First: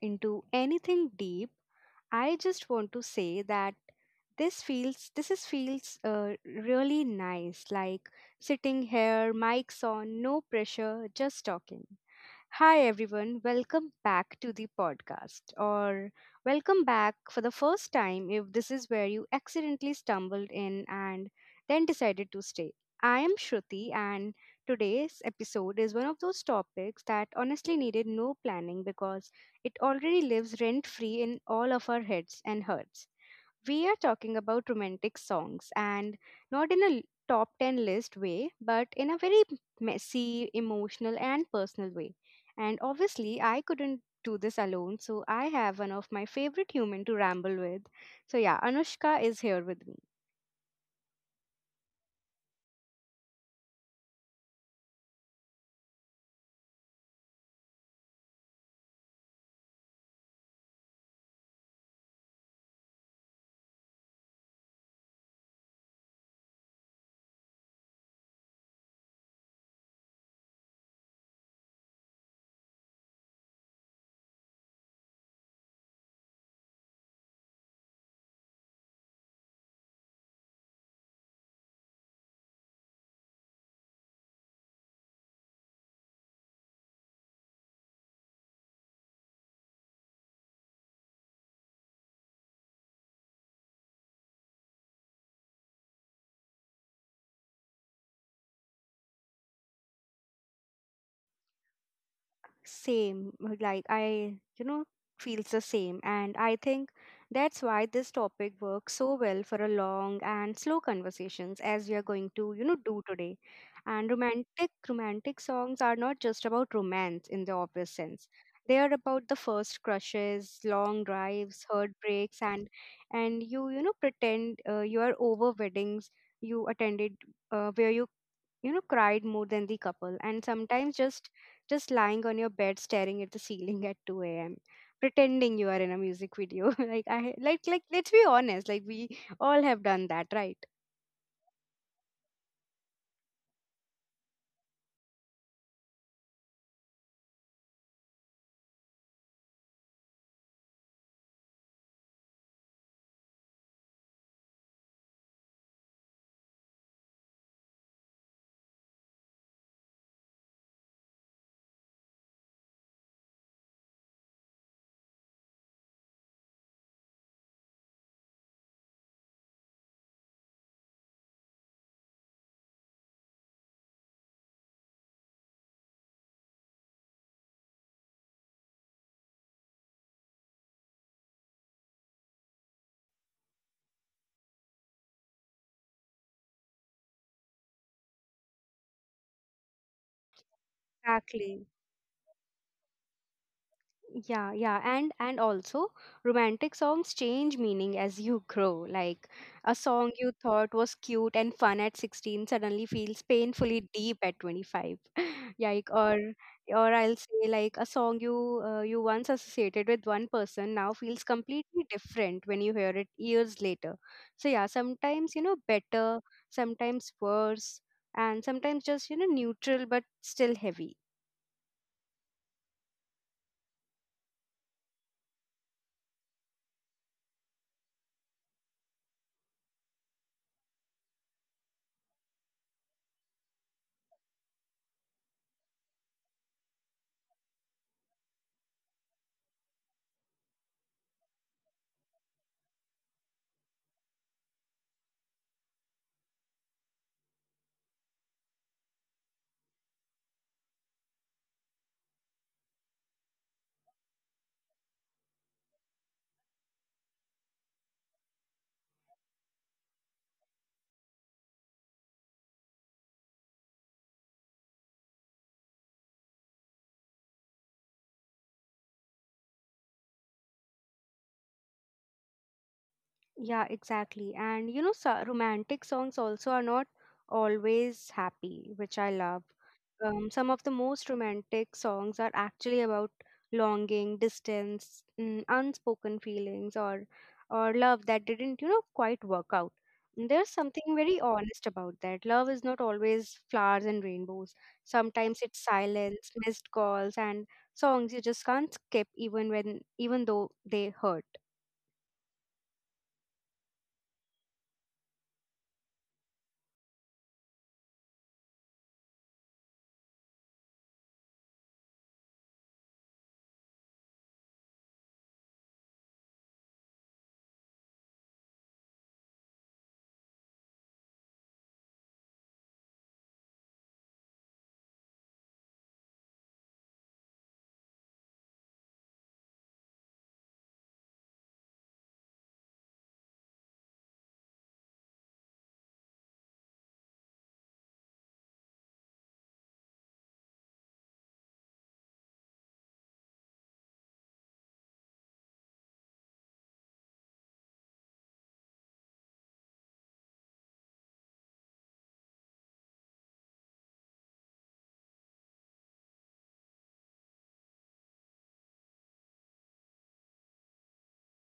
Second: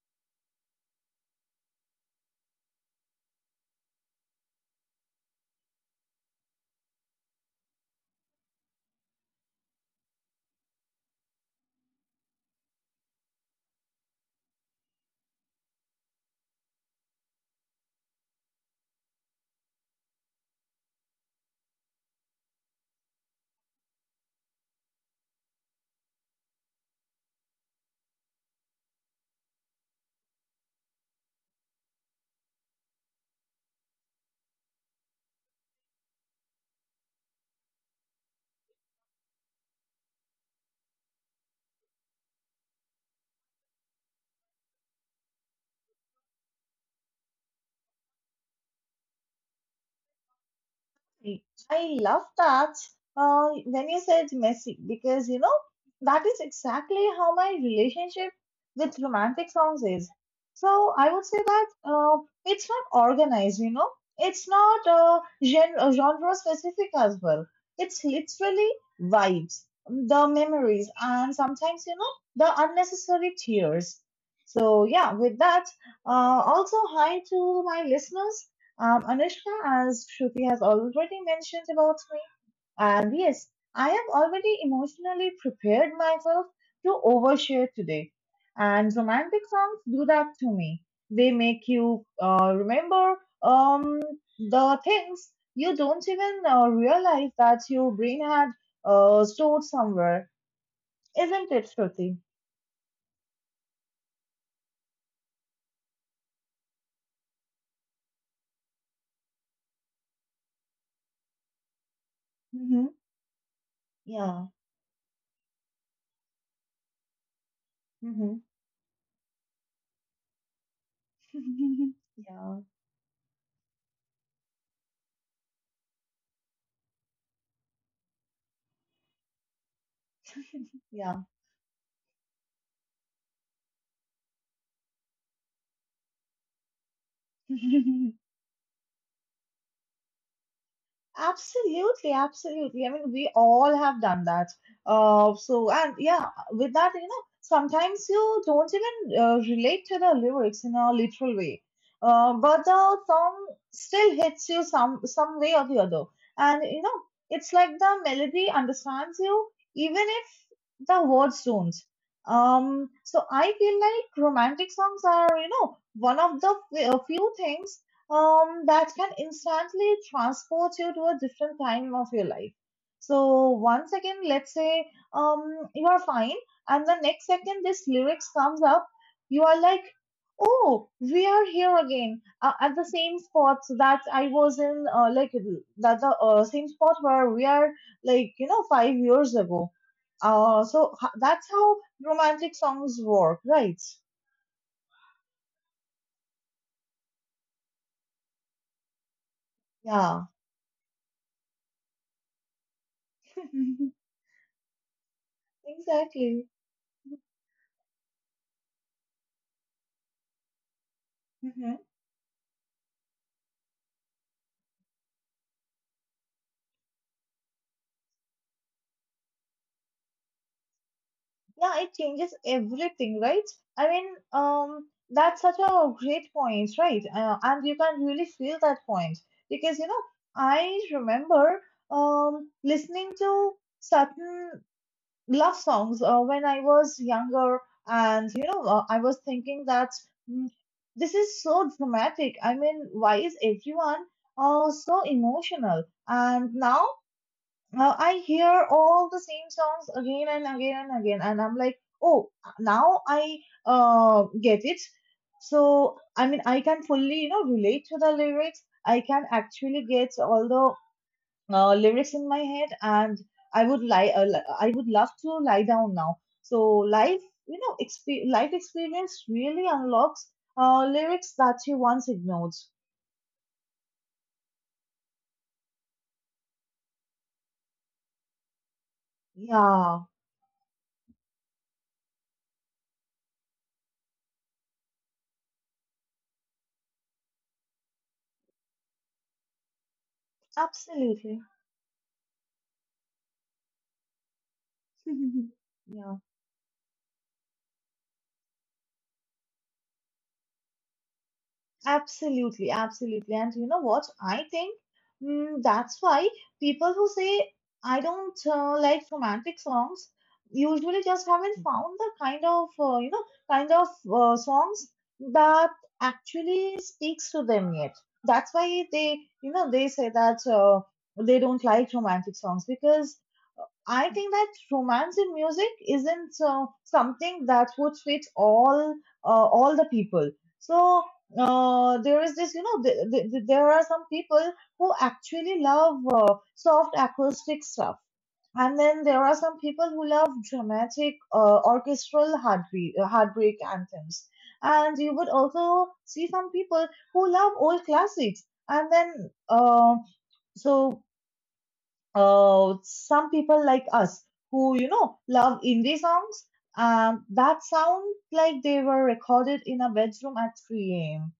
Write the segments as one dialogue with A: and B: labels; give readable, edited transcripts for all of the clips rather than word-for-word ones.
A: into anything deep, I just want to say that this feels this is feels really nice, like sitting here, mics on, no pressure, just talking. Hi, everyone. Welcome back to the podcast, or welcome back for the first time if this is where you accidentally stumbled in and then decided to stay. I am Shruti, and today's episode is one of those topics that honestly needed no planning because it already lives rent free in all of our heads and hearts. We are talking about romantic songs, and not in a top 10 list way, but in a very messy, emotional, and personal way. And obviously, I couldn't do this alone, so I have one of my favorite human to ramble with. So, yeah, Anushka is here with me.
B: I love that when you said messy because you know that is exactly how my relationship with romantic songs is. So I would say that it's not organized, you know, it's not genre specific as well. It's literally vibes, the memories, and sometimes you know the unnecessary tears. So yeah, with that, also hi to my listeners. Anushka, as Shruti has already mentioned about me, and yes, I have already emotionally prepared myself to overshare today. And romantic songs do that to me. They make you remember um, the things you don't even realize that your brain had stored somewhere. Isn't it, Shruti?
A: Same, like I feels the same. And I think that's why this topic works so well for a long and slow conversations, as we are going to,
B: Mm-hmm.
A: do today. And
B: Yeah.
A: romantic songs are not just about romance in the obvious sense. They are about the first crushes, long drives,
B: Mm-hmm.
A: heartbreaks, and you know pretend you are over weddings you attended where you know cried more than the couple, and sometimes
B: Yeah.
A: just lying on your bed staring at the ceiling at 2 a.m. pretending you are in a music video. like I like
B: Yeah.
A: like let's be honest, like we all have done that, right?
B: Absolutely, absolutely. I mean, we all have done that. So and yeah, with that, you know, sometimes you don't even relate to the lyrics in a literal way, but the song still hits you some way or the other. And you know, it's like the melody understands you even if the words don't. So I feel like romantic songs are, you know, one of the few things that can instantly transport you to a different time of your life. So once again, let's say you are fine, and the next second this lyrics comes up, you are like, oh, we are here again at the same spot that I was in, like that the same spot where we are, like you know, 5 years ago. So h- That's
A: Exactly.
B: how romantic songs work, right?
A: Yeah, and also romantic songs change meaning as you grow, like a song
B: Yeah,
A: you thought was cute and fun at 16 suddenly feels painfully deep at 25. like or
B: exactly.
A: or I'll say, like, a song you you once associated with one person now feels completely different when you hear it years later. So yeah, sometimes better, sometimes worse, and sometimes just, neutral but still heavy.
B: Yeah, it changes everything, right? I mean, that's such a great point, right? And you can really feel that point because you know, I remember listening to certain love songs when I was younger, and you know, I was thinking that mm, this is so dramatic. I mean, why is everyone so emotional? And now I hear all the same songs again and again and again, and I'm like, oh, now I get it. So, I mean, I can fully, you know, relate to the lyrics. I can actually get all the lyrics in my head, and I would lie. I would love to lie down now. So, life, you know, life experience really unlocks lyrics that you once ignored.
A: Yeah, exactly. And you know, so romantic songs also are not always happy, which I love.
B: Yeah,
A: Some of the most romantic songs are actually about longing, distance, unspoken feelings, or love that didn't, you know, quite work out. And there's something very
B: absolutely.
A: honest about that. Love is not always flowers and rainbows. Sometimes it's
B: Yeah.
A: silence, missed calls, and songs you just can't skip even when even though they hurt.
B: Absolutely, absolutely. And you know what? I think that's why people who say, I don't like romantic songs, usually just haven't found the kind of, kind of songs that actually speaks to them yet. That's why they, you know, they say that they don't like romantic songs because I think that romance in music isn't something that would fit all the people. So there is this, you know, there are some people who actually love soft acoustic stuff, and then there are some people who love dramatic orchestral heartbeat, heartbreak anthems. And you would also see some people who love old classics, and then uh, so some people like us who you know love indie songs that sound like they were recorded in a bedroom at 3 a.m.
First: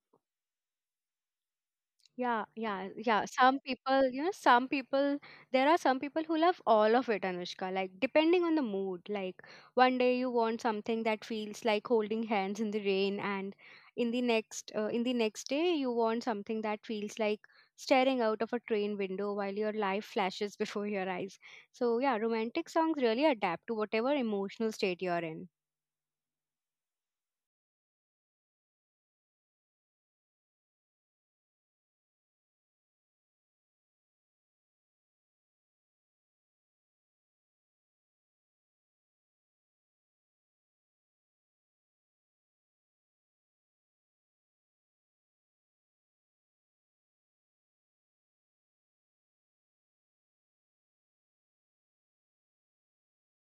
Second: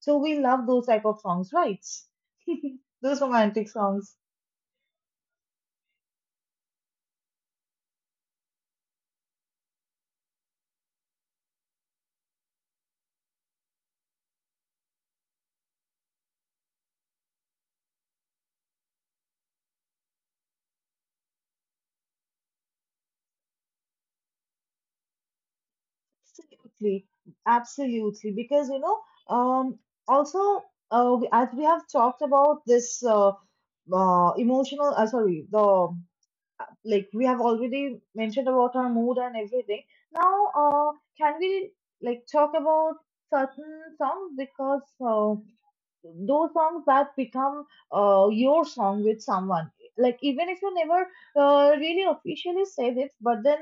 B: So we love those type of songs, right?
A: Yeah, yeah,
B: Those
A: yeah. Some
B: romantic
A: people,
B: songs,
A: you know, there are some people who love all of it, Anushka, like depending on the mood. Like one day you want something that feels like holding hands in the rain, and in the next day you want something that feels like staring out of a train window while your life flashes before your eyes. So yeah, romantic songs really adapt to whatever emotional state you're in.
B: absolutely, absolutely. Because you know, um, also as we have talked about this emotional, sorry, the like we have already mentioned about our mood and everything. Now, can we like talk about certain songs because those songs that become your song with someone like even if you never really officially said it but then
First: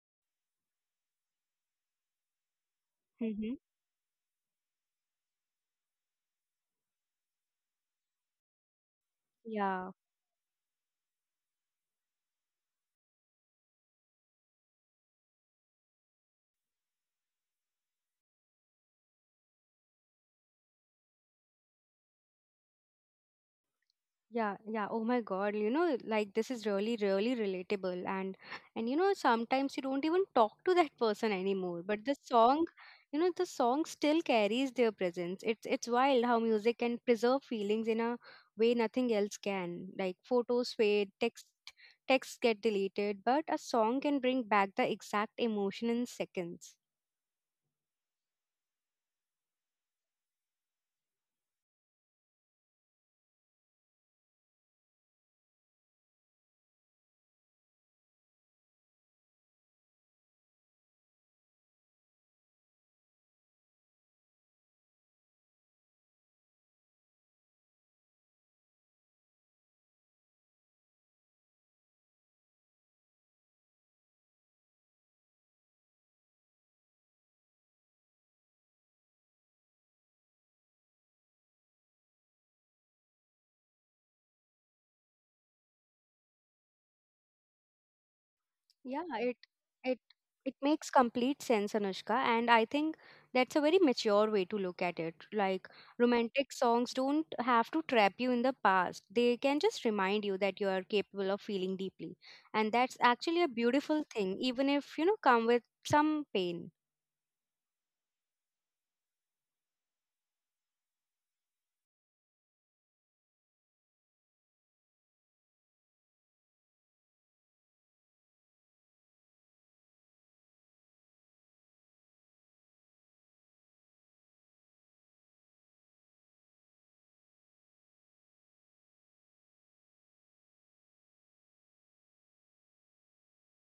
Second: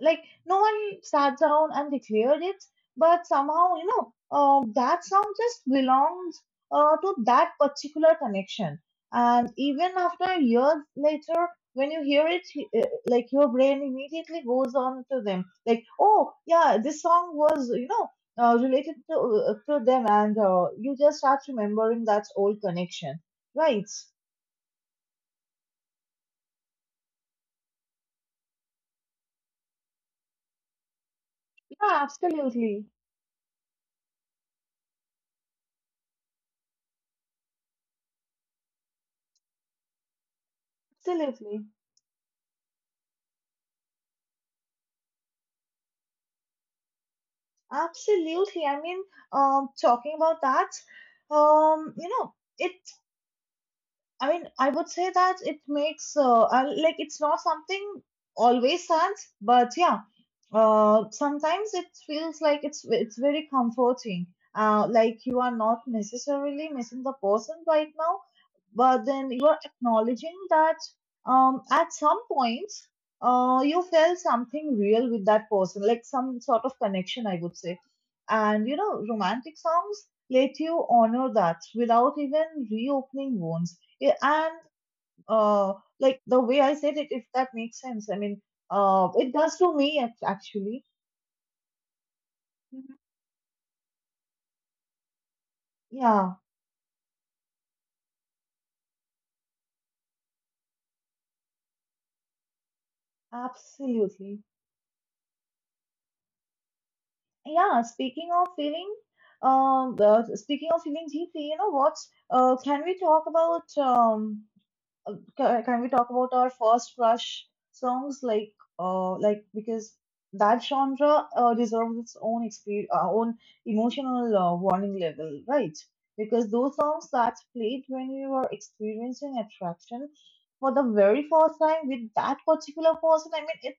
B: like no one sat down and declared it but somehow you know that song just belongs to that particular connection and
A: Mm-hmm.
B: even after years later when you hear it like your brain immediately goes on to them like oh yeah this song was you know related to them and you just start remembering that old connection, right?
A: Yeah, yeah. Oh my God, you know, like this is really, really relatable. And you know, sometimes you don't even talk to that person anymore,
B: Yeah,
A: but the song,
B: absolutely.
A: you know, the song still carries their presence. It's wild how music can preserve feelings in a way nothing else can. Like photos fade, text
B: Absolutely.
A: texts get deleted, but a song can bring back the exact emotion in seconds.
B: Absolutely, I mean, talking about that, you know, it, I mean, I would say that it makes like it's not something always sad but yeah, sometimes it feels like it's very comforting, like you are not necessarily missing the person right now but then you are acknowledging that, at some point you felt something real with that person, like some sort of connection, I would say. And you know, romantic songs let you honor that without even reopening wounds. Yeah. And uh, like the way I said it, if that makes sense, I mean,
A: Yeah,
B: it does to
A: it
B: me
A: it
B: actually.
A: makes complete sense, Anushka, and I
B: Mhm.
A: think that's a very mature way to look at it. Like
B: Yeah,
A: romantic songs don't have to trap you in the past. They can just remind you that you are capable of feeling deeply. And that's actually a beautiful thing,
B: absolutely.
A: even if, you know, come with some pain.
B: Yeah, speaking of feeling, well, speaking of feeling deeply, you know what? Can we talk about can we talk about our first crush songs like because that genre deserves its own experience, own emotional warning level, right? Because those songs that played when we were experiencing attraction for the very first time with that particular person, I mean,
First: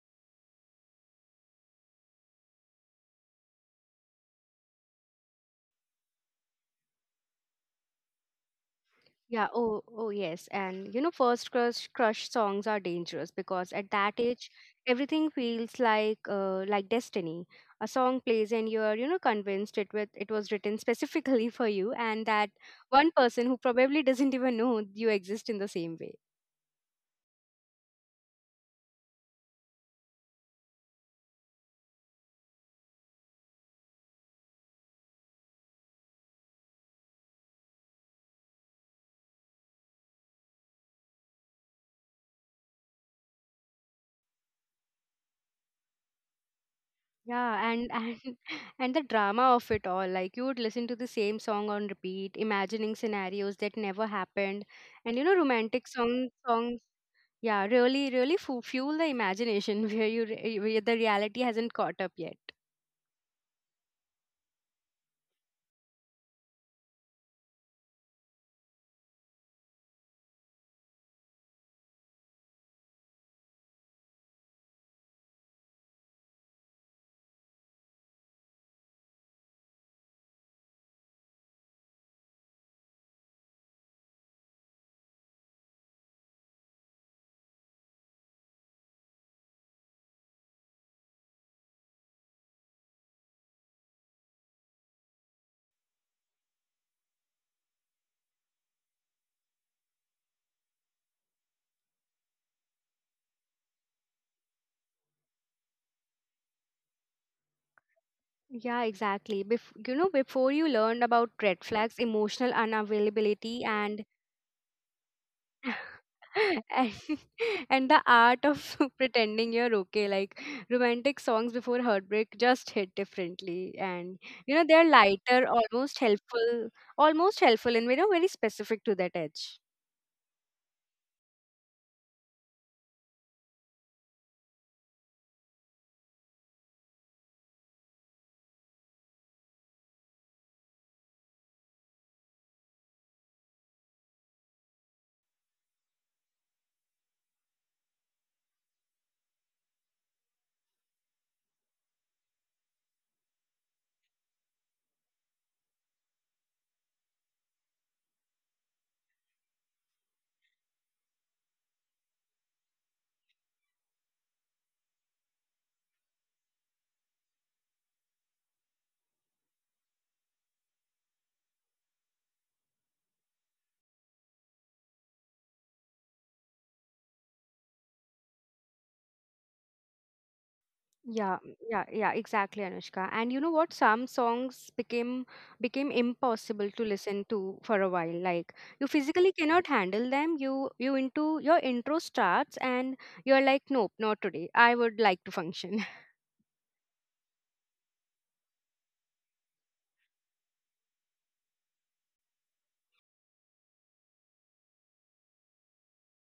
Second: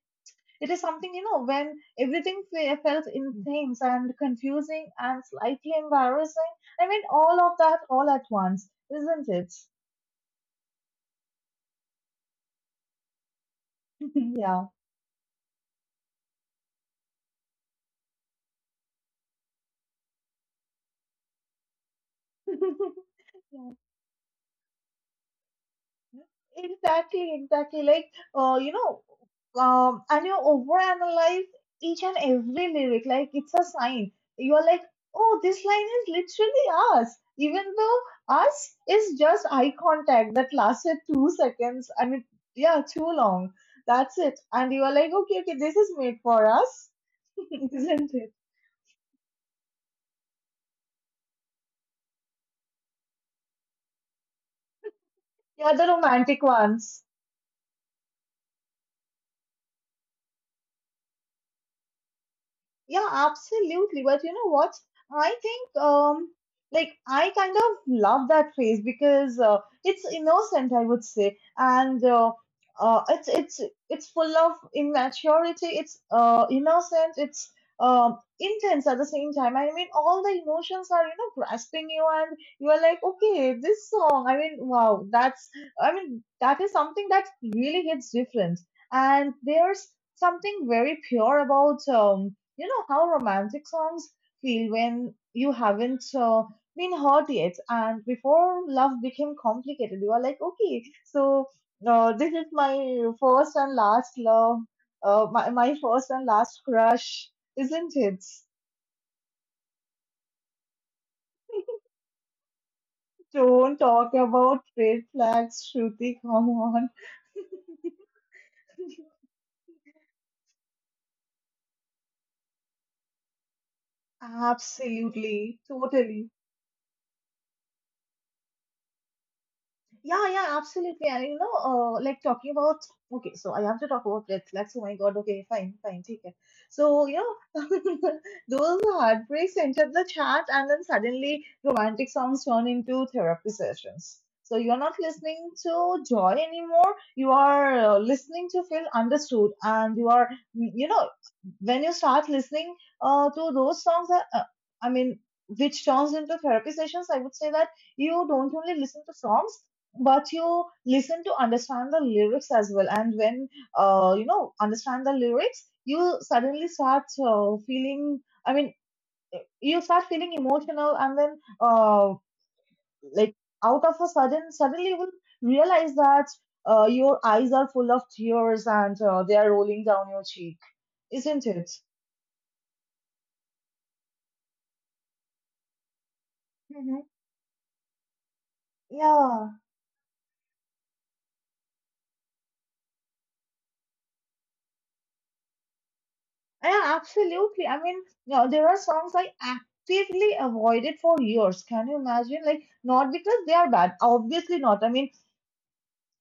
B: it is something, you know, when everything felt intense and confusing and slightly embarrassing. I mean, all of that all at once, isn't
A: Yeah,
B: it?
A: oh oh yes. And you know, first crush songs are dangerous because at that age
B: Yeah.
A: everything feels like destiny. A song plays and you're, you know, convinced it was written specifically for you and that one person who probably doesn't even know you exist in the same way.
B: Exactly, exactly. Like, you know, and you overanalyze each and every lyric. Like, it's a sign. You're like, oh, this line is literally us, even though us is just eye contact that lasted 2 seconds. I mean, yeah, too long. That's it. And you are like, okay, okay, this is made for us,
A: Yeah, and
B: isn't
A: and
B: it?
A: and the drama of it all. Like you would listen to the same song on repeat, imagining scenarios that never happened. And you know,
B: Yeah,
A: romantic
B: the
A: song
B: romantic
A: songs
B: ones.
A: Yeah, really, really fu fuel the imagination where you re where the reality hasn't caught up yet.
B: Yeah, absolutely. But you know what? I think like I kind of love that phrase because it's innocent, I would say, and it's it's full of immaturity. It's innocent. It's intense at the same time. I mean, all the emotions are you know grasping you, and you are like, okay, this song. I mean, wow, that's. I mean, that is something that really hits different, and there's something very pure about you know how romantic songs feel when you haven't been hurt yet, and before love became complicated, you are like, okay, so this is my first and last love, my first and last crush, isn't it?
A: Yeah, exactly. Bef You know, before you learned about red flags, emotional unavailability,
B: Don't
A: and
B: talk about red flags, Shruti, come
A: and,
B: on.
A: and the art of pretending you're okay, like romantic songs before heartbreak just hit differently, and you know they're lighter,
B: Absolutely,
A: almost
B: totally.
A: helpful, and you know very specific to that edge.
B: Yeah, yeah, absolutely. And you know, like talking about okay, so I have to talk about red flags. Oh my God, okay, fine, fine, take it. So, you know, those heartbreaks entered the chat, and then suddenly romantic songs turn into therapy sessions. So you're not listening to joy anymore. You are listening to feel understood, and you are, you know, when you start listening to those songs, that, I mean, which turns into therapy sessions. I would say that you don't only listen to songs but you listen to understand the lyrics as well, and when you know understand the lyrics you suddenly start feeling, I mean, you start feeling emotional, and then like out of a sudden suddenly you will realize that your eyes are full of tears and they are rolling down your cheek,
A: Yeah,
B: isn't it?
A: yeah, yeah, exactly, Anushka. And you know what? Some songs became impossible to
B: Hmm.
A: listen to for a while. Like you physically
B: Yeah.
A: cannot handle them. You into your intro starts and you're like, nope, not today. I would like to function.
B: Yeah, absolutely. I mean, no, there are songs I actively avoided for years. Can you imagine? Like, not because they are bad, obviously not. I mean,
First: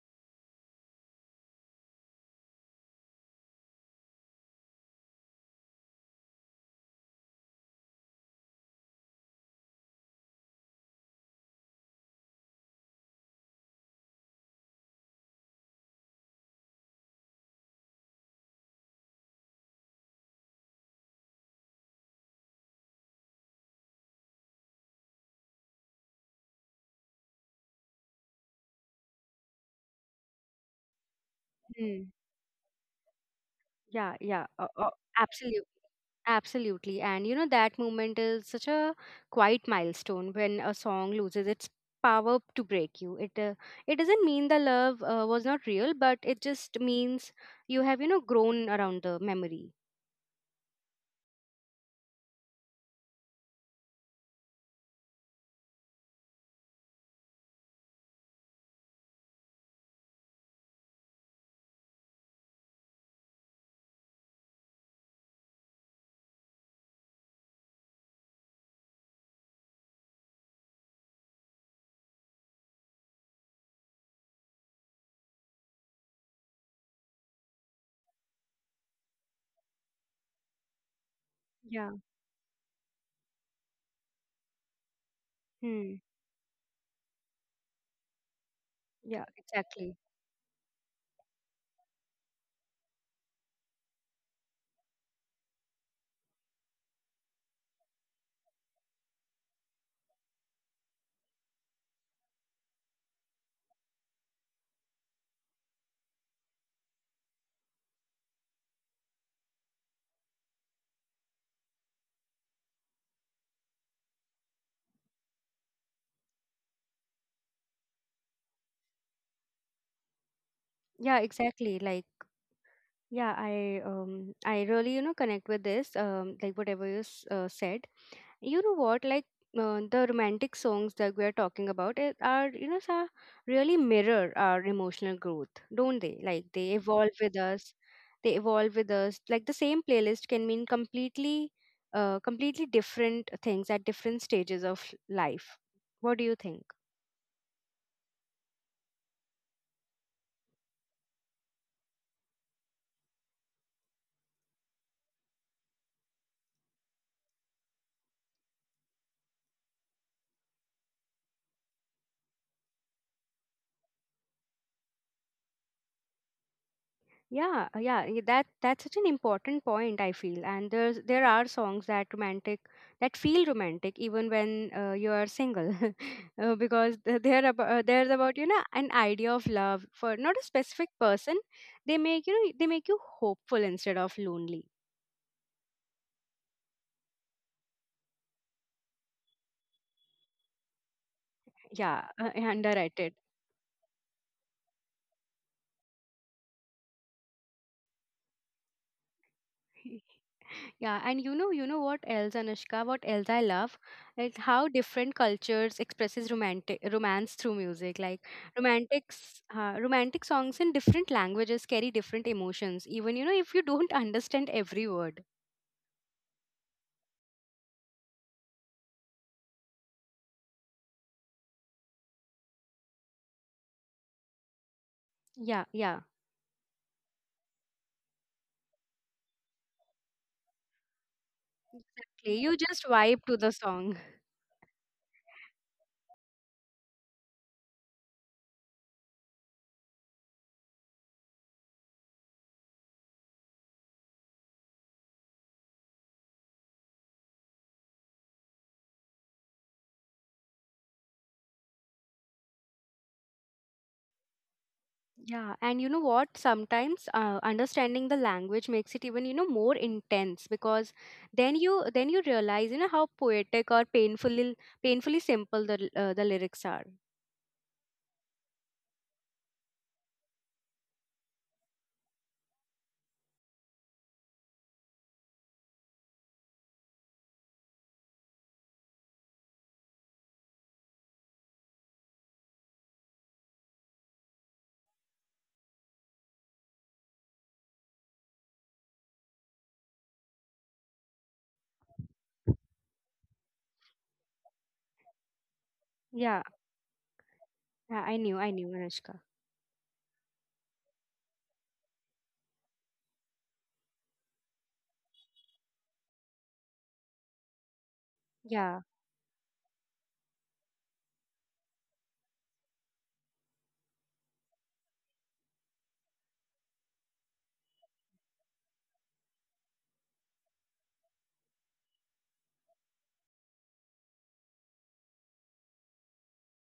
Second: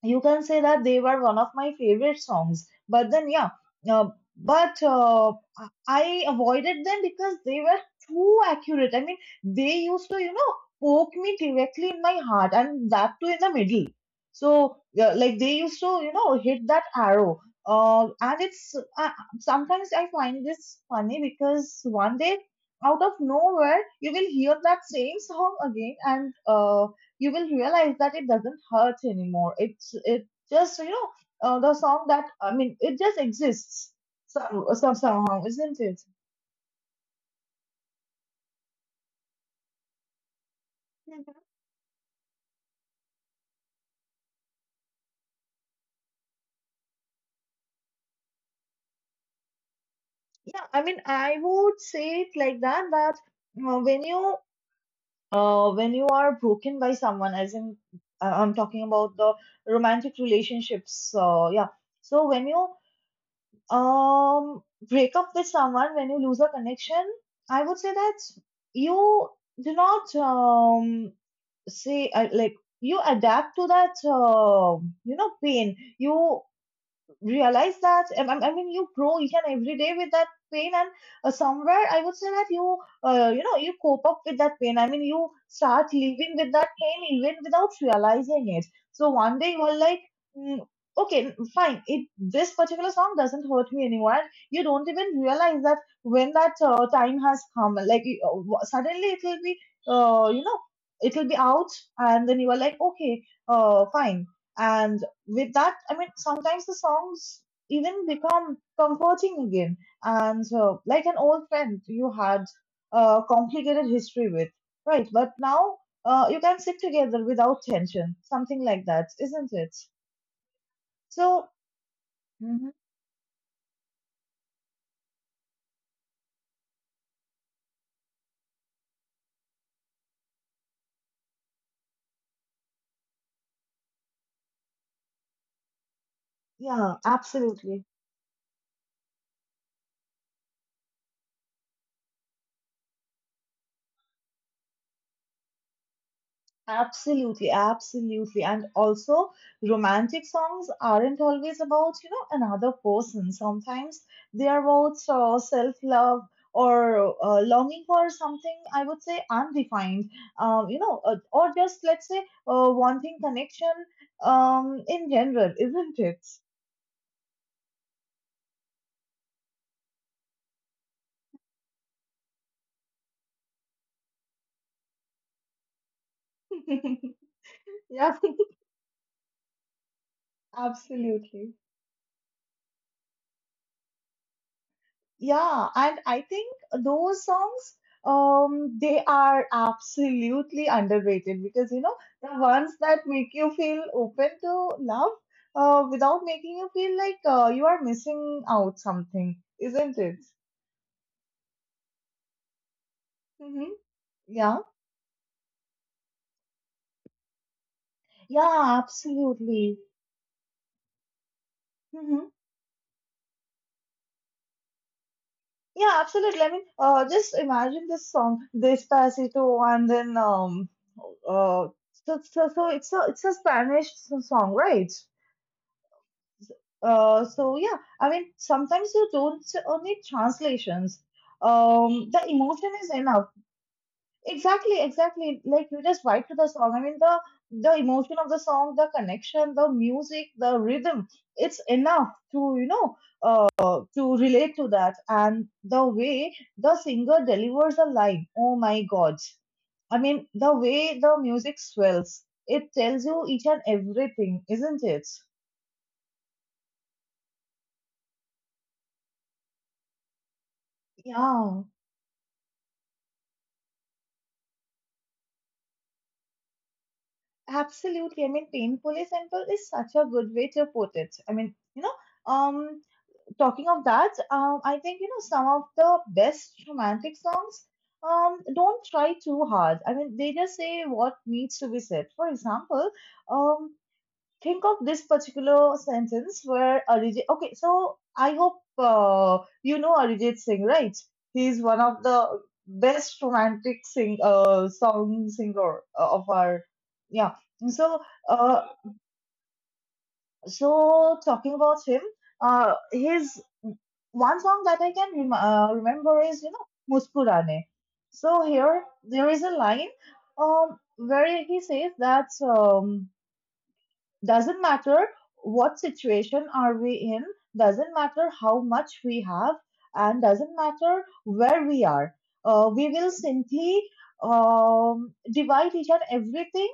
B: you can say that they were one of my favorite songs but then yeah, uh, but I avoided them because they were too accurate, I mean, they used to you know poke me directly in my heart, and that too in the middle. So yeah, like they used to you know hit that arrow, and it's, uh, sometimes I find this funny because one day out of nowhere you will hear that same song again and you will realize that it doesn't hurt anymore. It's, it just you know the song that, I mean, it just exists
A: Yeah, yeah,
B: somehow,
A: absolutely.
B: isn't it?
A: Absolutely. And you know, that moment is such a quiet milestone when a song loses its power to break you. It doesn't mean the love was not real, but it just means you have, you know, grown around the memory.
B: Yeah, I mean I would say it like that uh, when you when you are broken by someone, as in I'm talking about the romantic relationships. Yeah, so when you um break up with someone, when you lose a connection, I would say that you do not say like you adapt to that you know pain. You realize that I mean you grow each and every day with that pain. And somewhere
A: Yeah.
B: I would say that you know you cope up with that pain. I mean you start
A: Hmm.
B: living with that pain even without realizing it. So
A: Yeah,
B: one day you are
A: exactly.
B: like mm, okay, fine, it this particular song doesn't hurt me anymore, and you don't even realize that when that time has come. Suddenly it will be you know it will be out, and then you are like okay, fine. And with that, I mean, sometimes the songs even become comforting again. And like an old friend you had a complicated history with, right? But now you can sit together without tension, something like that, isn't it?
A: Yeah,
B: So,
A: exactly. Like,
B: hmm,
A: yeah, I really, you know, connect with this, like whatever you said. You know what, like, the romantic songs that we are talking about it are, you know, sa really mirror our emotional growth, don't they? Like they
B: yeah,
A: evolve with us,
B: absolutely.
A: like the same playlist can mean completely different things at different stages of life. What do you think?
B: Absolutely, absolutely. And also, romantic songs aren't always about, you know, another person. Sometimes they are about self-love or longing for something, I would say, undefined. You know, or just, let's say, wanting connection in general, isn't it?
A: Yeah, yeah, that that's such an important point, I feel. And there are songs that romantic that feel romantic even when you are single, because they're about, they're
B: Yeah,
A: about, you know, an idea of love, for not a specific person.
B: absolutely.
A: They make, you know, they make you hopeful instead of lonely.
B: Yeah, and I think those songs, they are absolutely underrated, because you know
A: Yeah,
B: the ones that
A: underrated.
B: make you feel open to love, without making you feel like you are missing out something, isn't it?
A: Yeah, and you know what else, Anushka? What else I
B: Mm-hmm.
A: love is
B: Yeah,
A: how different cultures expresses romantic romance through music. Like
B: yeah, absolutely.
A: romantic songs in different languages carry
B: Mm-hmm.
A: different emotions. Even, you know, if you don't understand every word.
B: Yeah, absolutely. I mean, just imagine this song, Despacito, and then uh, so it's a Spanish song, right?
A: Yeah, yeah,
B: So yeah, I mean, sometimes you don't need translations. The
A: exactly. You
B: emotion
A: just
B: is
A: vibe
B: enough.
A: to the song.
B: Exactly, exactly. Like you just vibe to the song. I mean, the emotion of the song, the connection, the music, the rhythm. It's enough to you know to relate to that. And the way the singer delivers a line. Oh my God. I mean, the way the music swells, it tells you each and everything, isn't it?
A: Yeah, and you know what? Sometimes understanding the language makes it even, you know, more intense, because
B: Yeah.
A: then you realize, you know, how poetic or painfully simple the the lyrics are.
B: Absolutely. I mean, painfully simple is such a good way to put it. I mean, you know, um, talking of that, I think, you know, some of the best romantic songs, don't try too hard. I mean, they just say what needs to be said. For example, um, think of this particular sentence where Arijit. Okay, so I hope you know Arijit Singh, right? He's one of the best romantic sing song singer of
A: Yeah,
B: our yeah.
A: yeah,
B: So
A: I
B: uh,
A: knew, Anushka.
B: so talking about him, his one song that I can remember is you know Muskurane. So
A: Yeah,
B: here there is a line where he says that. Doesn't matter what situation are we in, doesn't matter how much we have, and doesn't matter where we are. We will simply divide each and everything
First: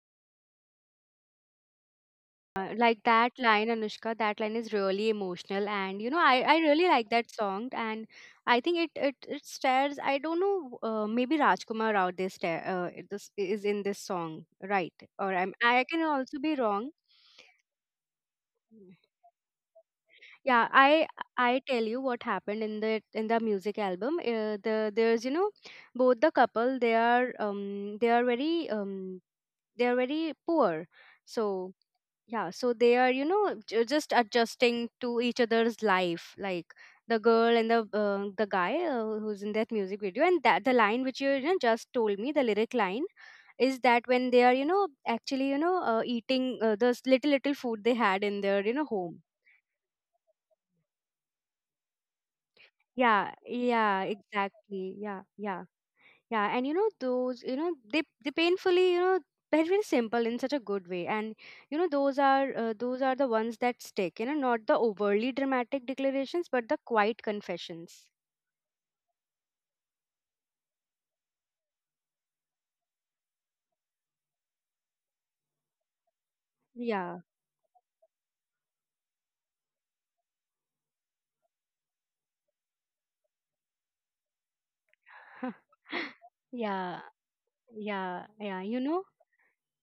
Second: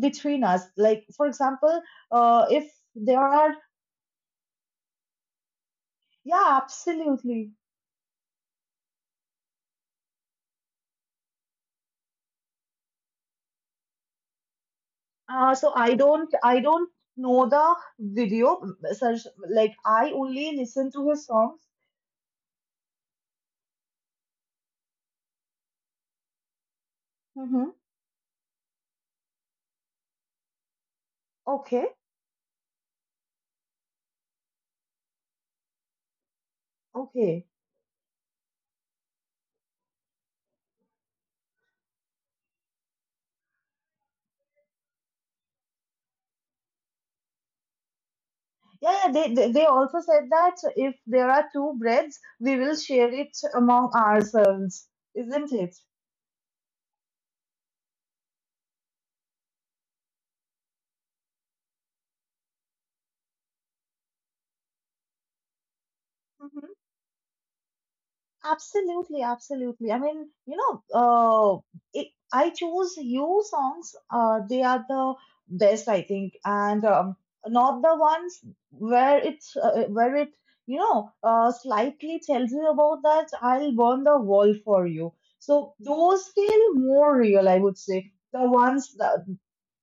B: between us. Like, for example, if
A: like
B: there
A: that
B: are,
A: line, Anushka. That line is really emotional, and you know
B: yeah,
A: I really like that
B: absolutely.
A: song, and I think it stares. I don't know. Maybe Rajkumar Rao, this is in this song, right? Or I'm,
B: So
A: I can also be
B: I don't
A: wrong.
B: know the video.
A: Mm.
B: Such like I only
A: Yeah,
B: listen to his songs.
A: I tell you what happened in the music album. The there's, you know, both the couple, they are,
B: Mm-hmm.
A: they are very, they are very poor. So
B: Okay,
A: yeah, so they are, you know, just adjusting to each other's life, like the
B: okay.
A: girl and the guy who's in that music video, and that the line which you know, just told me, the lyric line is that when they are, you know, actually, you know, eating those little little food they had in their, you know,
B: Yeah, yeah,
A: home.
B: they also said that if there are two breads, we will share
A: Yeah,
B: it among
A: yeah,
B: ourselves,
A: exactly, yeah,
B: isn't
A: yeah.
B: it?
A: Yeah, and you know those, you know they painfully, you know, but very simple in such a good way. And you know those are the ones that stick, you know, not the overly dramatic declarations but
B: Hmm.
A: the quiet confessions.
B: Absolutely, absolutely. I mean, you know, it, I choose you songs. They are the best, I think, and
A: Yeah,
B: not the ones where it's where it you know slightly tells you about that I'll burn the world for you.
A: yeah,
B: So those feel
A: yeah,
B: more real, I would say
A: yeah,
B: the
A: yeah, you
B: ones,
A: know.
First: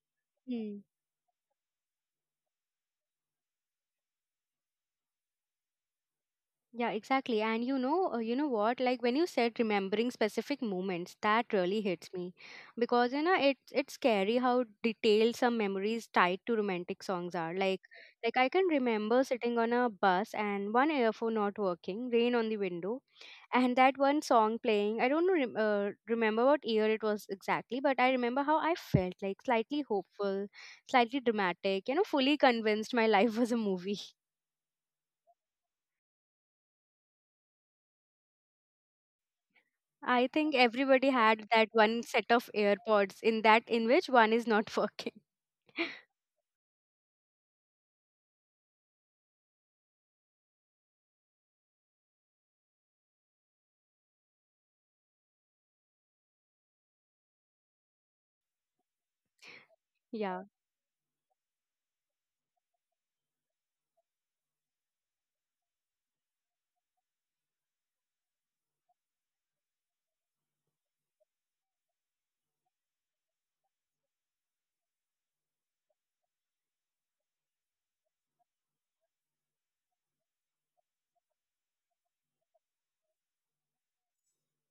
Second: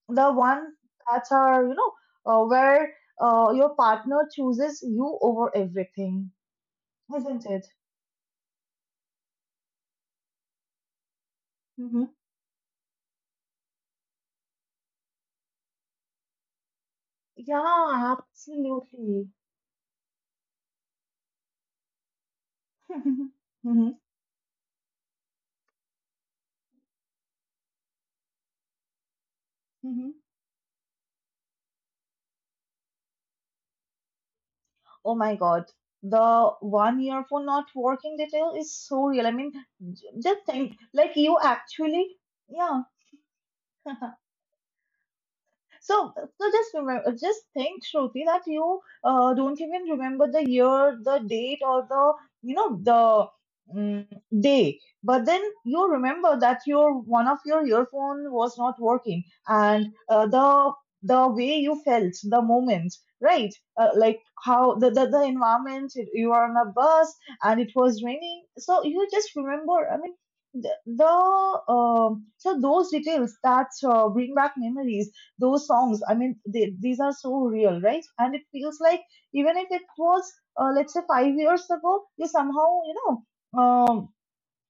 B: the one
A: Hmm.
B: that's are you know where your partner chooses you over everything,
A: Yeah, exactly.
B: isn't
A: And
B: it?
A: you know what? Like when you said remembering specific moments, that really
B: Mm-hmm.
A: hits me, because you know it's scary how detailed some memories tied to romantic songs are.
B: Yeah,
A: Like I can remember
B: absolutely.
A: sitting on a bus and one earphone not working, rain on the window, and
B: Mm-hmm.
A: that one song playing. I don't know, remember what year it was exactly, but I remember how I felt, like slightly
B: Mm-hmm.
A: hopeful, slightly dramatic. You know, fully convinced my life was a movie.
B: Oh my god, the one year for not working detail is so real. I mean,
A: I
B: just
A: think
B: think
A: everybody
B: like you
A: had that one
B: actually
A: set of
B: yeah.
A: AirPods in that in which one is not working.
B: So, so just remember, just think, Shruti, that you don't even remember the year, the date, or the you know the mm day. But then you remember that your one of your earphone was not working, and
A: Yeah.
B: the way you felt, the moment, right? Like how the environment, you were on a bus and it was raining. So you just remember. I mean. The so those details that bring back memories, those songs, I mean these are so real, right? And it feels like even if it was let's say 5 years ago, you somehow you know um,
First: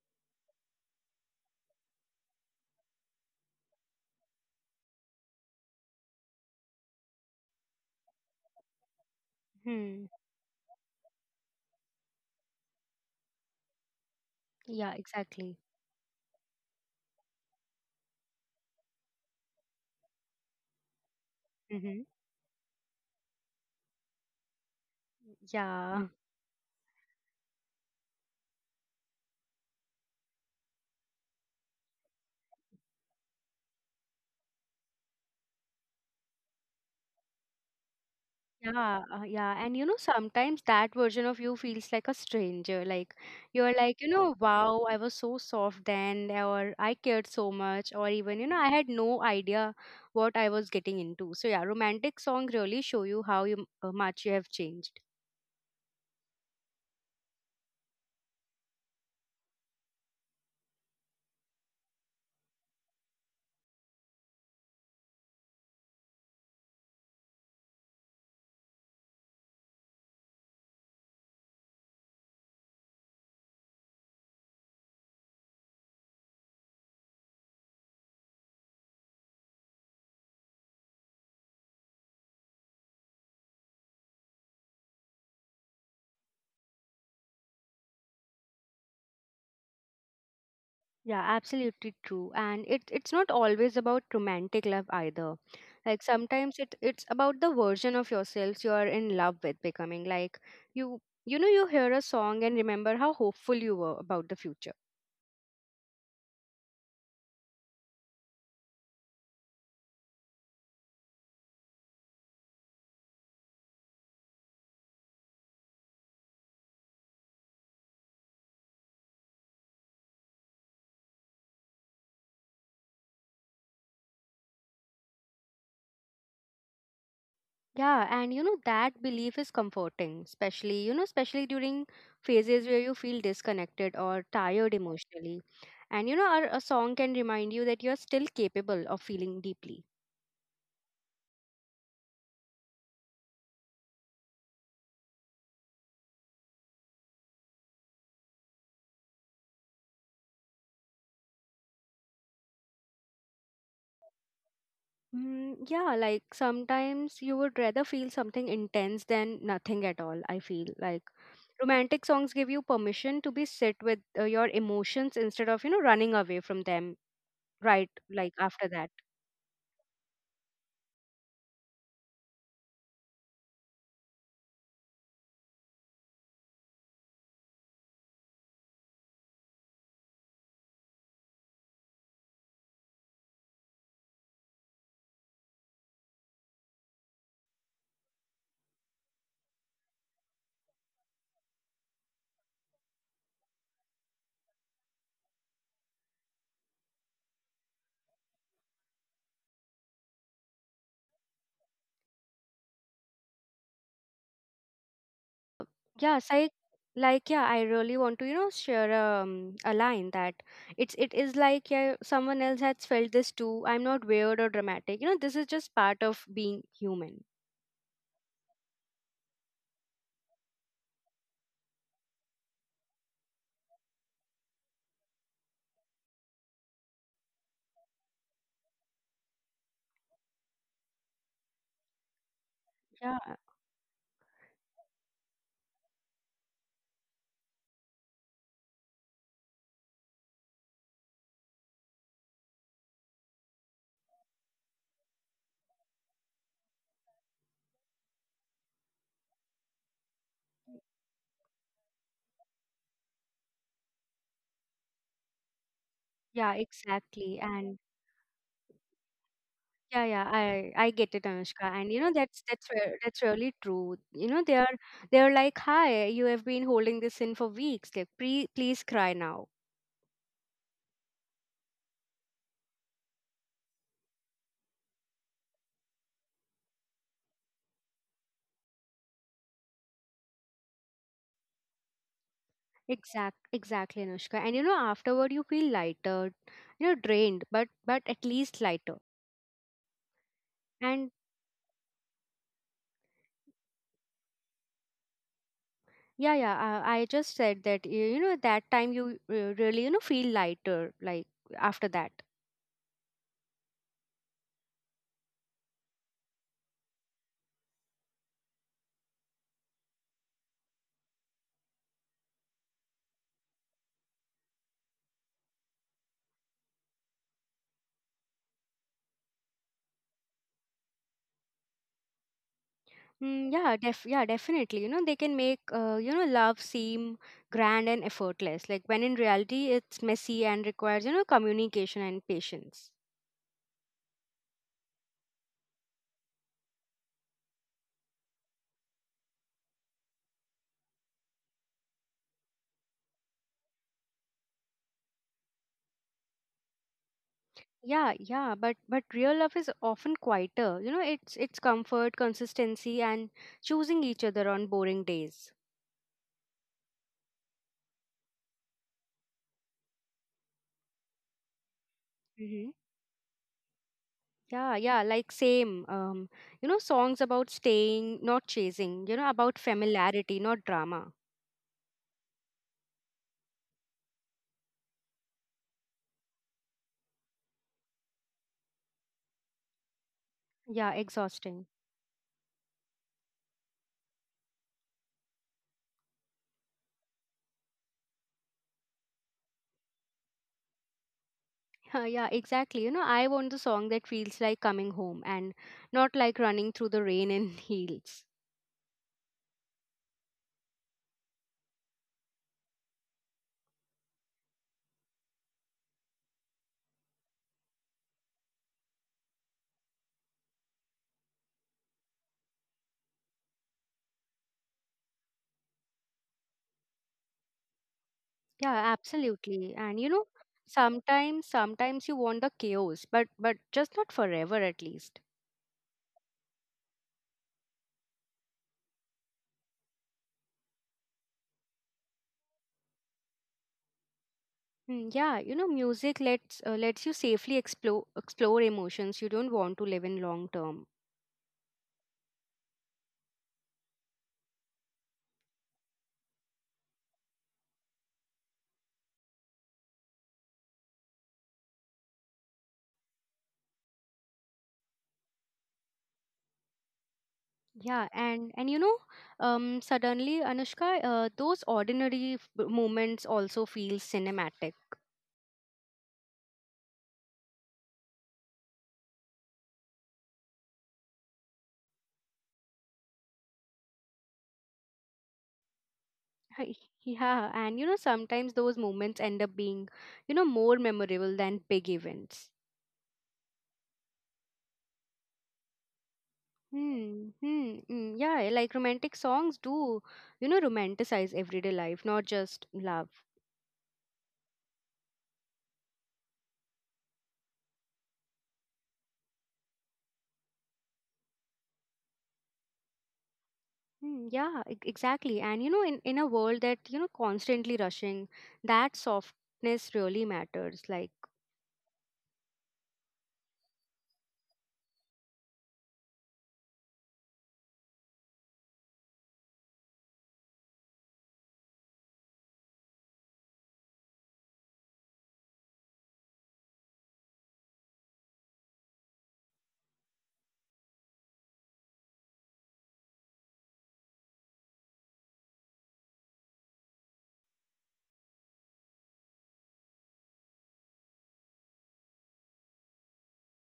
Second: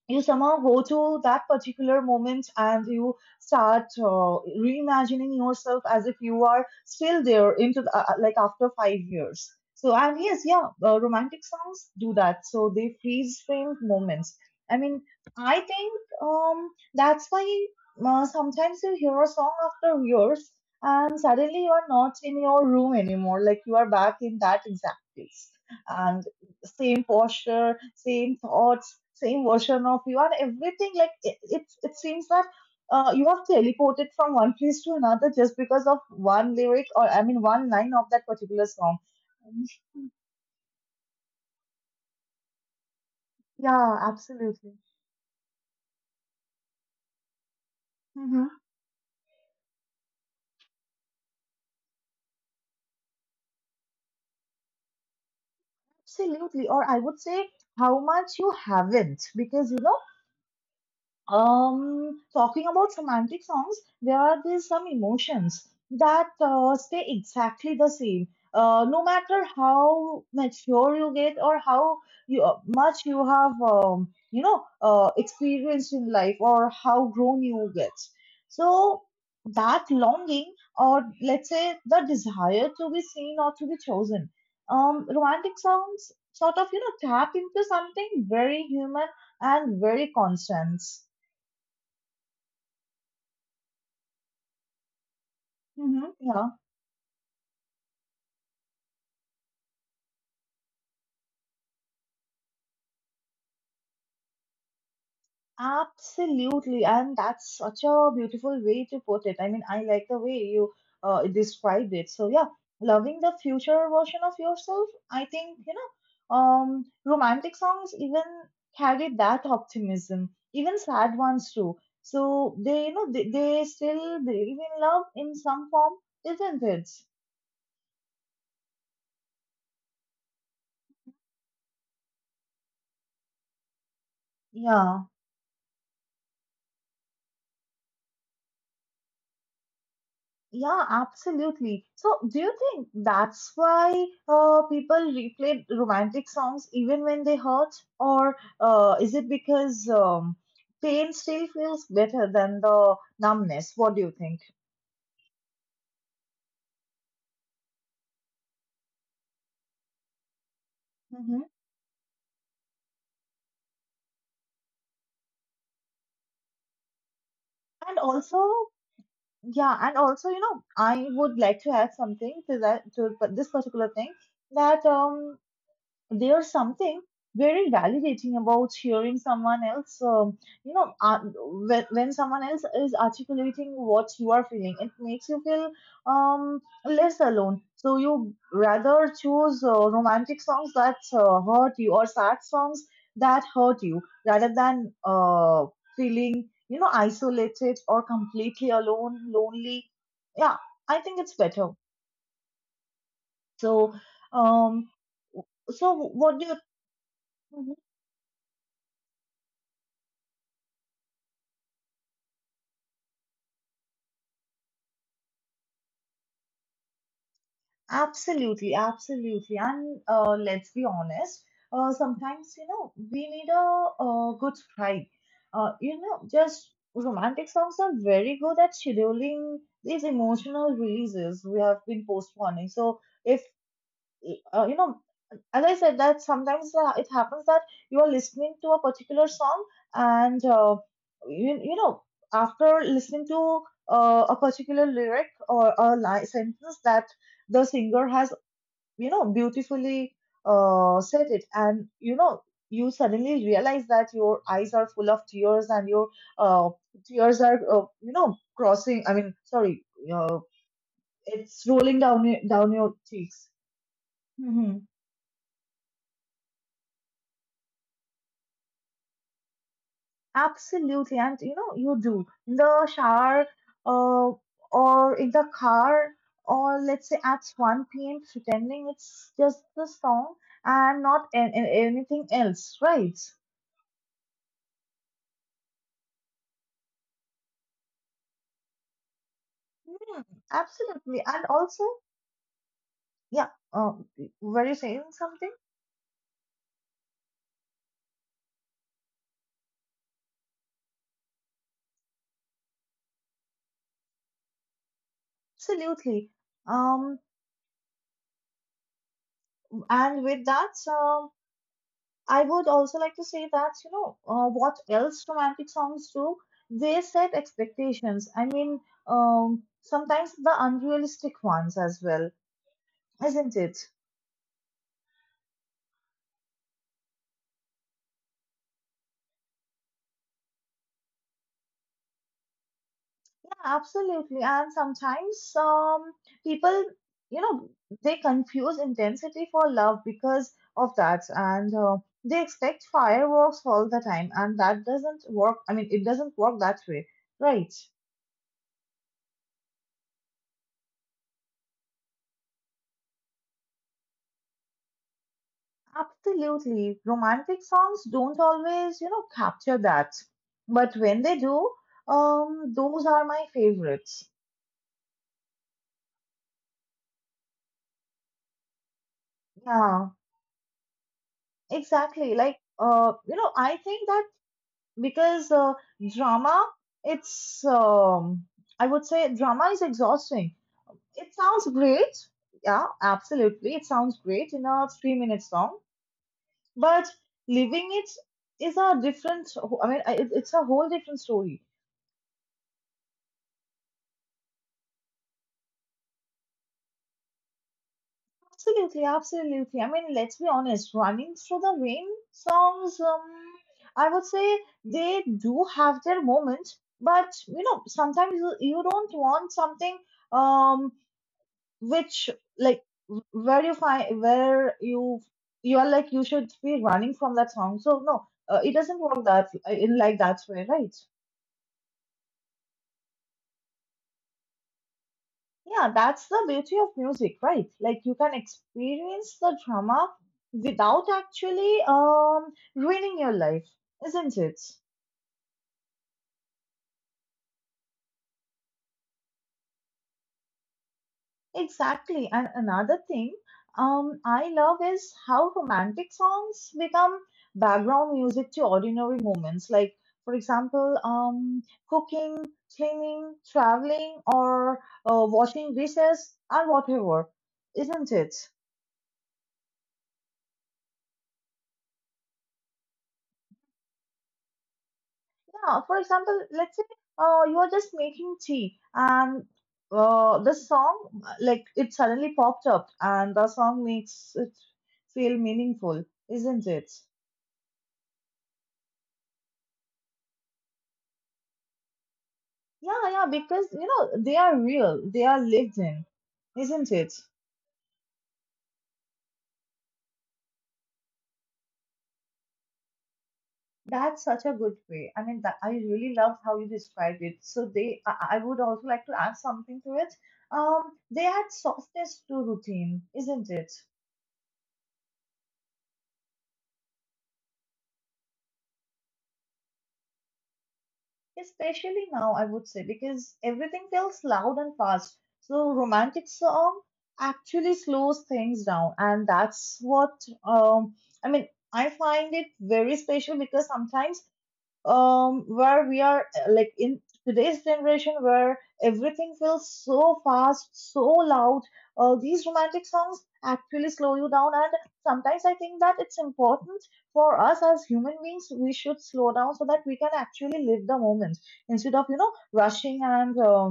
B: you somehow go to that particular moment and you start reimagining yourself as if you are still there into the, like after five years. So
A: Hmm.
B: and yes yeah romantic songs do that, so they freeze frame moments. I
A: Yeah,
B: mean
A: exactly.
B: I think that's why sometimes you hear a song after years and suddenly you are
A: Mm-hmm.
B: not in your room anymore, like you are back in that exact place
A: Yeah.
B: and same posture, same thoughts, same version of you and everything. Like it seems that you have teleported from one place to another just because of one lyric, or I mean one line of that particular song.
A: Yeah, yeah, and you know, sometimes that version of you feels like a stranger. Like, you're
B: Yeah,
A: like, you know,
B: absolutely.
A: wow, I was so soft then, or I cared so much, or even, you
B: Mm-hmm.
A: know, I had no idea what I was getting into. So, yeah, romantic song really show you how much you have changed.
B: Absolutely, or I would say how much you haven't, because you know. Talking about romantic songs, there are these some emotions that stay exactly the same. No matter how mature you get or how you, much you have, you know, experienced in life or how grown you get. So that longing, or let's say the desire to be seen or to be chosen, romantic songs sort of, you know, tap into something very human and very constant.
A: Yeah, absolutely true. And it's not always about romantic love either. Like
B: Mm-hmm. Yeah,
A: sometimes it's about the version of yourselves you are in love with becoming. Like you know you hear a song and remember how hopeful you were about the future.
B: absolutely. And that's such a beautiful way to put it. I mean, I like the way you described it. So, yeah, loving the future version of yourself, I think, you know, romantic songs even carry that optimism, even sad ones too. So, they, you know, they still believe in love in some form, isn't it?
A: Yeah, and you know that belief is comforting, especially especially during phases where you feel disconnected or tired
B: Yeah.
A: emotionally. And you know a song can remind you that you're still capable of feeling deeply.
B: Yeah, absolutely. So, do you think that's why people replay romantic songs even when they hurt, or is it because pain still feels better than the numbness? What do you think?
A: Mm, yeah, like sometimes you would rather feel something intense than nothing at all, I feel. Like
B: Hmm.
A: romantic songs give you permission to be sit with your emotions instead of, you know, running away from them right
B: And
A: like
B: also,
A: after that.
B: yeah, and also, you know, I would like to add something to that to this particular thing that there's something very validating about hearing someone else you know when someone else is articulating what you are feeling, it makes you feel um, less alone. So you rather choose romantic songs that hurt you, or sad songs that hurt you, rather than feeling you know isolated or completely alone, lonely. Yeah, I think it's better. So um, so
A: Yeah,
B: what do
A: psych
B: you.
A: like yeah, I really want to, share a line that it is like yeah, someone else has felt this too. I'm not weird or dramatic. You know, this is just part of being human.
B: Absolutely, absolutely. And let's be honest, sometimes, you know, we need a, uh, good cry. You know, just romantic songs are very good at scheduling these emotional releases we have been postponing. So,
A: Yeah.
B: if, you know, as I said, that sometimes it happens that you are listening to a particular song and, you, you know, after listening to a particular lyric or a sentence that the singer has you know beautifully said it, and you know you suddenly realize that your eyes are full of tears and your
A: Yeah,
B: uh, tears
A: exactly.
B: are
A: And
B: you know crossing, I mean, sorry,
A: yeah, yeah,
B: uh,
A: I get it, Anushka,
B: it's
A: and
B: rolling
A: you know
B: down
A: that's that's
B: down your
A: re- that's
B: cheeks.
A: really true. You know they are
B: Hmm.
A: they are like, hi, you have been holding this in for weeks. Like, please cry now.
B: Absolutely. And you know you do in the shower uh, or in the car, or let's say at 1 p.m., pretending it's just the song and not anything else, right.
A: Exactly, Anushka. And you know afterward you feel lighter, you know drained, but at least lighter.
B: Hmm,
A: And
B: absolutely. And also, yeah, were you saying something?
A: yeah, yeah, I just said that you know that time you really you know feel lighter like after that.
B: Absolutely. Um, and with that, I would also like to say that, you know, what else romantic songs do? They set expectations. I mean, sometimes the unrealistic ones as well,
A: Mm,
B: isn't it?
A: yeah, def yeah, definitely. You know, they can make you know love seem grand and effortless, like when in reality it's messy and requires you know communication and patience.
B: Absolutely. And sometimes people, you know, they confuse intensity for love because of that. And they expect fireworks all the time. And that doesn't work. I mean, it doesn't work that way. Right.
A: Yeah, yeah, but real love is often quieter. You know, it's comfort, consistency, and choosing each other on boring days.
B: Absolutely. Romantic songs don't always, you know, capture that. But when they do,
A: Hmm.
B: those are my favorites.
A: Yeah, yeah, like same. Um, you know, songs about staying, not chasing. You know, about
B: Yeah,
A: familiarity, not drama.
B: exactly. Like, you know, I think that because drama it's I would say drama is exhausting.
A: Yeah,
B: It sounds
A: exhausting.
B: great, yeah, absolutely, it sounds great in a three-minute song, but living it is a different, I mean it's a whole different story.
A: Yeah, exactly. You know, I want the song that feels like coming home and not like running through the rain in heels.
B: Absolutely, absolutely. I mean, let's be honest, running through the rain songs I would say they do have their moment, but you know sometimes you don't want something um, which like where you are like you should be running from that song. So no, it
A: Yeah,
B: doesn't work that
A: absolutely.
B: in
A: And you
B: like
A: know,
B: that way, right.
A: sometimes you want the chaos, but just not forever at least.
B: Yeah, that's the beauty of music, right? Like you can experience the drama without actually ruining your life, isn't it?
A: Mm, yeah, you know, music lets you safely explore emotions you don't want to live in long term.
B: Exactly. And another thing I love is how romantic songs become background music to ordinary moments. Like, for example, cooking, cleaning, traveling, or washing dishes, and whatever,
A: Yeah,
B: isn't it?
A: and you know, suddenly Anushka, those ordinary moments also feel cinematic.
B: Yeah, for example, let's say you're just making tea and the song, like, it suddenly popped up, and the song makes it feel meaningful, isn't
A: Hi.
B: it?
A: Yeah, and you know, sometimes those moments end up being, you know, more memorable than big events.
B: Yeah, yeah, because you know they are real, they are lived in, isn't it?
A: Hmm, hmm, hmm. Yeah, like romantic songs do, you know, romanticize everyday life, not just love.
B: That's such a good way. I mean, that, I really love how you described it. So they, I would also like to add something to it. They add softness to routine, isn't it?
A: Hmm, yeah, exactly. And you know, in a world that, you know, constantly rushing, that softness really matters. Like
B: Especially now, I would say, because everything feels loud and fast. So romantic song actually slows things down, and that's what um, I mean. I find it very special because sometimes where we are like in today's generation where everything feels so fast so loud, these romantic songs actually slow you down, and sometimes I think that it's important for us as human beings we should slow down so that we can actually live the moment instead of rushing and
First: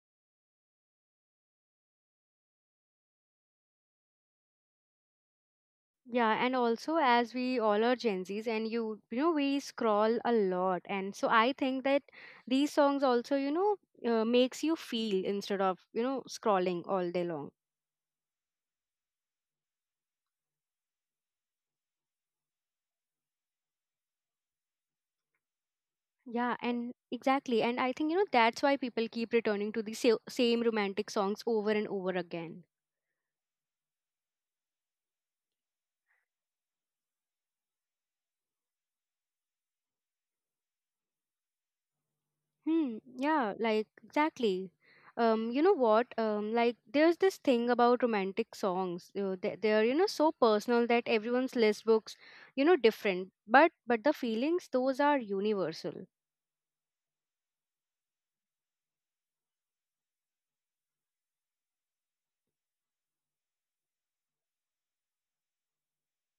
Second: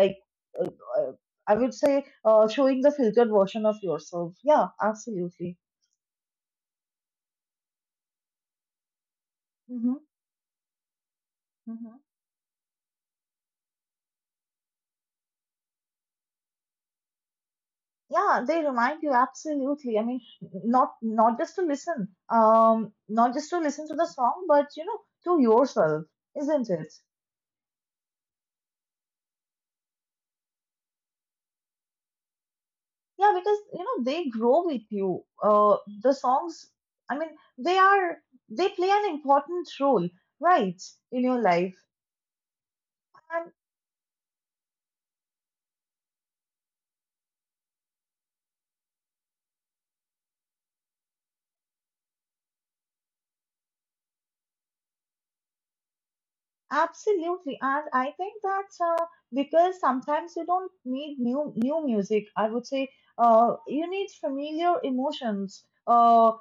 B: like uh, uh, I would say showing the filtered version of yourself. Yeah, absolutely.
A: yeah, and also as we all are Gen Zs and you know we
B: Hmm,
A: scroll a lot and so I think that these songs also you know makes you feel instead of you know scrolling all day long.
B: yeah, they remind you, absolutely. I mean, not just to listen, not just to listen to the song, but you know, to yourself,
A: Yeah,
B: isn't it?
A: and exactly. And I think you know that's why people keep returning to the same romantic songs over and over again.
B: Yeah, because you know they grow with you, the songs, I mean, they are, they play an important role, right, in your life.
A: Hmm,
B: And
A: yeah, like exactly. You know what? Like there's this thing about romantic songs. You know, they're, you know, so personal that everyone's list books, you know, different. But the feelings, those are universal.
B: absolutely, and I think that because sometimes you don't need new music, I would say, you need familiar emotions.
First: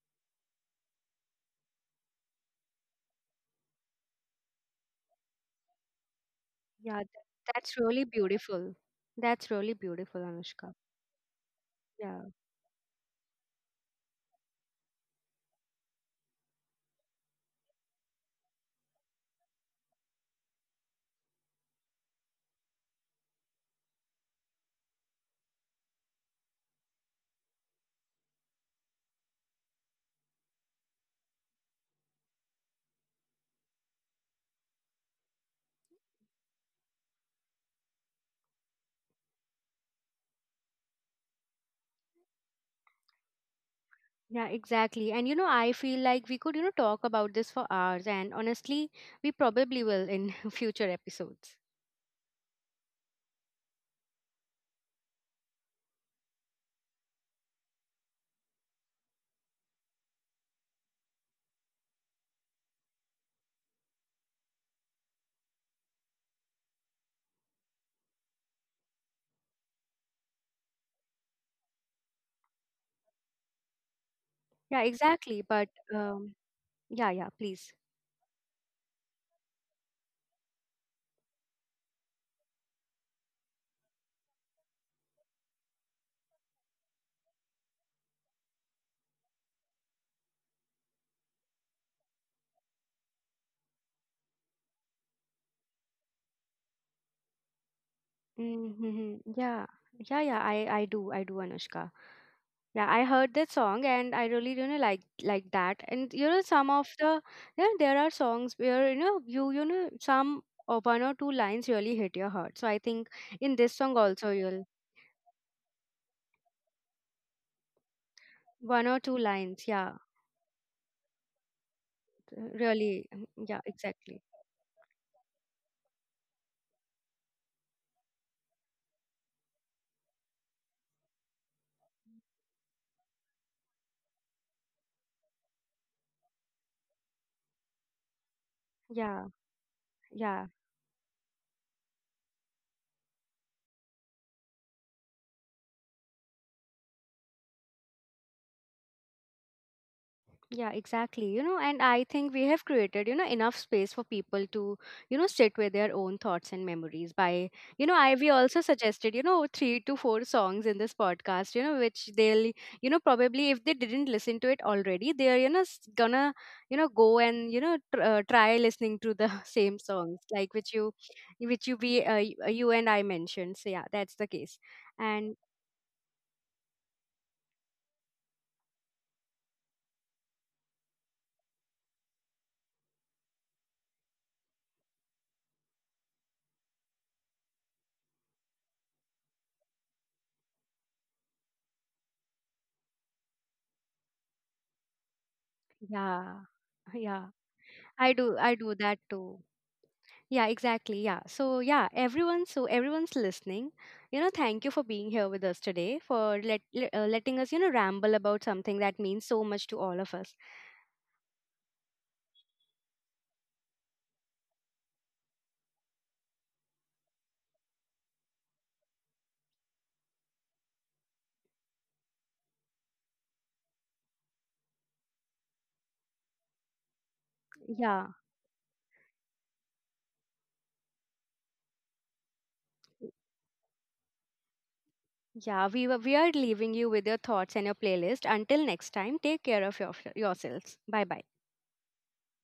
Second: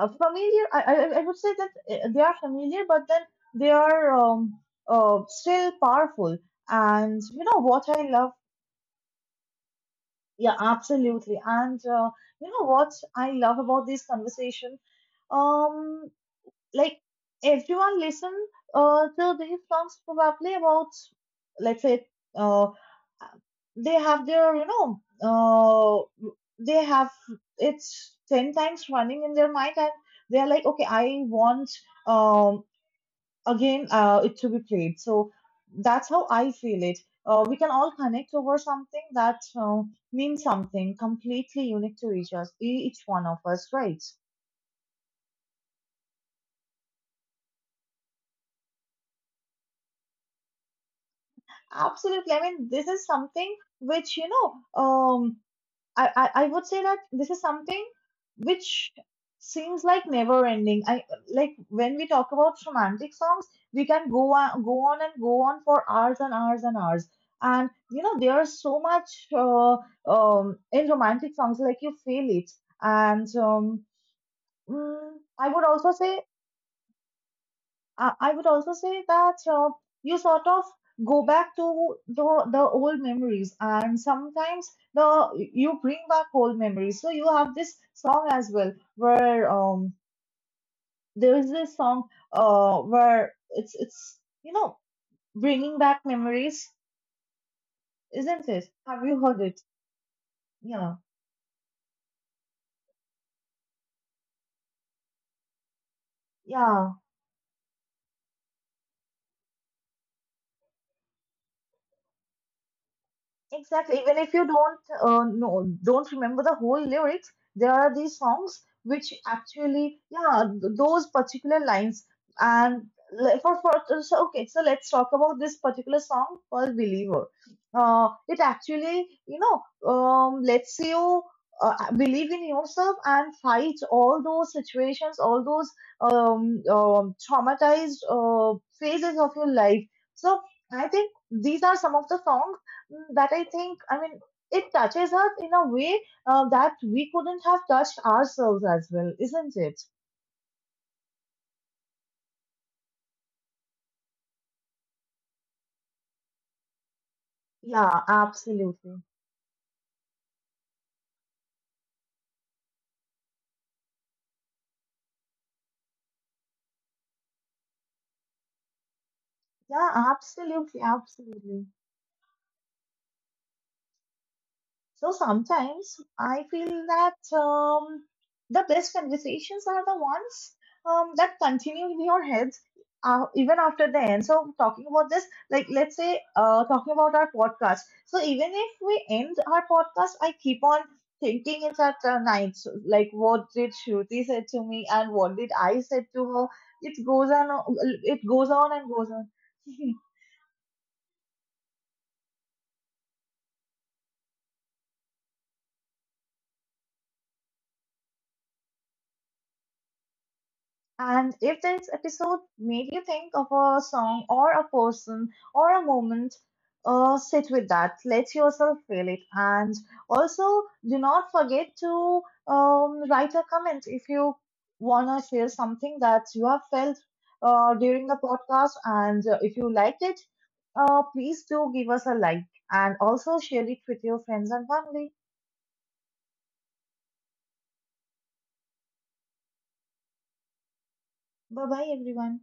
B: Familiar. I would say that they are familiar, but then they are still powerful.
A: Yeah,
B: And you know
A: that's
B: what I
A: really
B: love?
A: beautiful. That's really beautiful,
B: Yeah,
A: Anushka.
B: absolutely. And
A: Yeah,
B: you know what I love about this conversation? Um, like everyone listen to these songs probably about, let's say, uh, they have their, you know, they have, it's 10 times running in their mind, and they're like, okay, I want, um, again, it to be played. So that's how I feel it. We can all connect over something that means something completely unique to each one of us, right?
A: yeah, exactly. And you know, I feel like we could, you know, talk about this for hours, and honestly, we probably will in future episodes.
B: Absolutely. I mean, this is something which, you know, I would say that this is something which seems like never ending. I, like when we talk about romantic songs, we can go on, go on and go on for hours and hours and hours. And you know, there's so much in romantic songs, like you feel it. And
A: Yeah,
B: mm,
A: exactly.
B: I would
A: But
B: also say,
A: um, yeah, yeah, please.
B: I would also say that you sort of go back to the old memories, and sometimes the, you bring back old memories. So you have this song as well, where there is this song where it's, you know, bringing back memories, isn't it? Have you
A: Mm-hmm.
B: heard it?
A: Yeah. Yeah, yeah, I
B: Yeah,
A: do. I do, Anushka. Yeah, I heard that song and I really you know like that. And you know some of
B: yeah.
A: the yeah, there are songs where you know you know some or one or two lines really hit your heart. So I think in this song
B: Exactly. Even
A: also
B: if you
A: you'll
B: don't know, don't remember the whole lyrics, there are these songs
A: one or
B: which
A: two lines, yeah.
B: actually, yeah, those particular lines. And
A: Really
B: le-
A: yeah,
B: for
A: exactly.
B: so okay, so let's talk about this particular song called "Believer." It actually, you know, lets you believe in yourself and fight all those situations, all those traumatized phases
A: Yeah,
B: of your life. So
A: yeah.
B: I think these are some of the songs that I think, I mean, it touches us in a way that we couldn't have touched ourselves as well, isn't it?
A: Yeah, exactly. You know, and I think we have created, you know, enough space for people to, you know, sit with their own thoughts and memories by, you know,
B: Yeah,
A: I we also
B: absolutely.
A: suggested, you know, three to four songs in this podcast, you know, which they'll, you know, probably if they didn't listen to it already, they're, you know, gonna, you know, go and, you know, try listening to the same
B: Yeah,
A: songs like
B: absolutely,
A: which
B: absolutely.
A: you you and I mentioned. So yeah, that's the case.
B: So
A: And
B: sometimes I feel that the best conversations are the ones that continue in your head even after the end. So talking about this, like let's say, talking about our podcast. So even if we end our podcast, I keep on thinking it at night. So, like what did Shruti say to me and what did I say to
A: yeah,
B: her? It
A: yeah,
B: goes on. It goes
A: I
B: on
A: do
B: and
A: that
B: goes on.
A: too. Yeah, exactly. Yeah. So, yeah, everyone's listening. You know, thank you for being here with us today, for letting us, you know, ramble about something that means so much to all of us.
B: And if this episode made you think of a song or a person or a moment, sit with that. Let yourself feel it. And also, do not forget to write a comment if you want to share something that you have felt
A: Yeah.
B: during the podcast. And if you liked it, please do give us a like and also share it with your friends and family.
A: Yeah, we are leaving you with your thoughts and your playlist. Until next time, take care of yourselves. Bye bye.
B: Bye bye, everyone.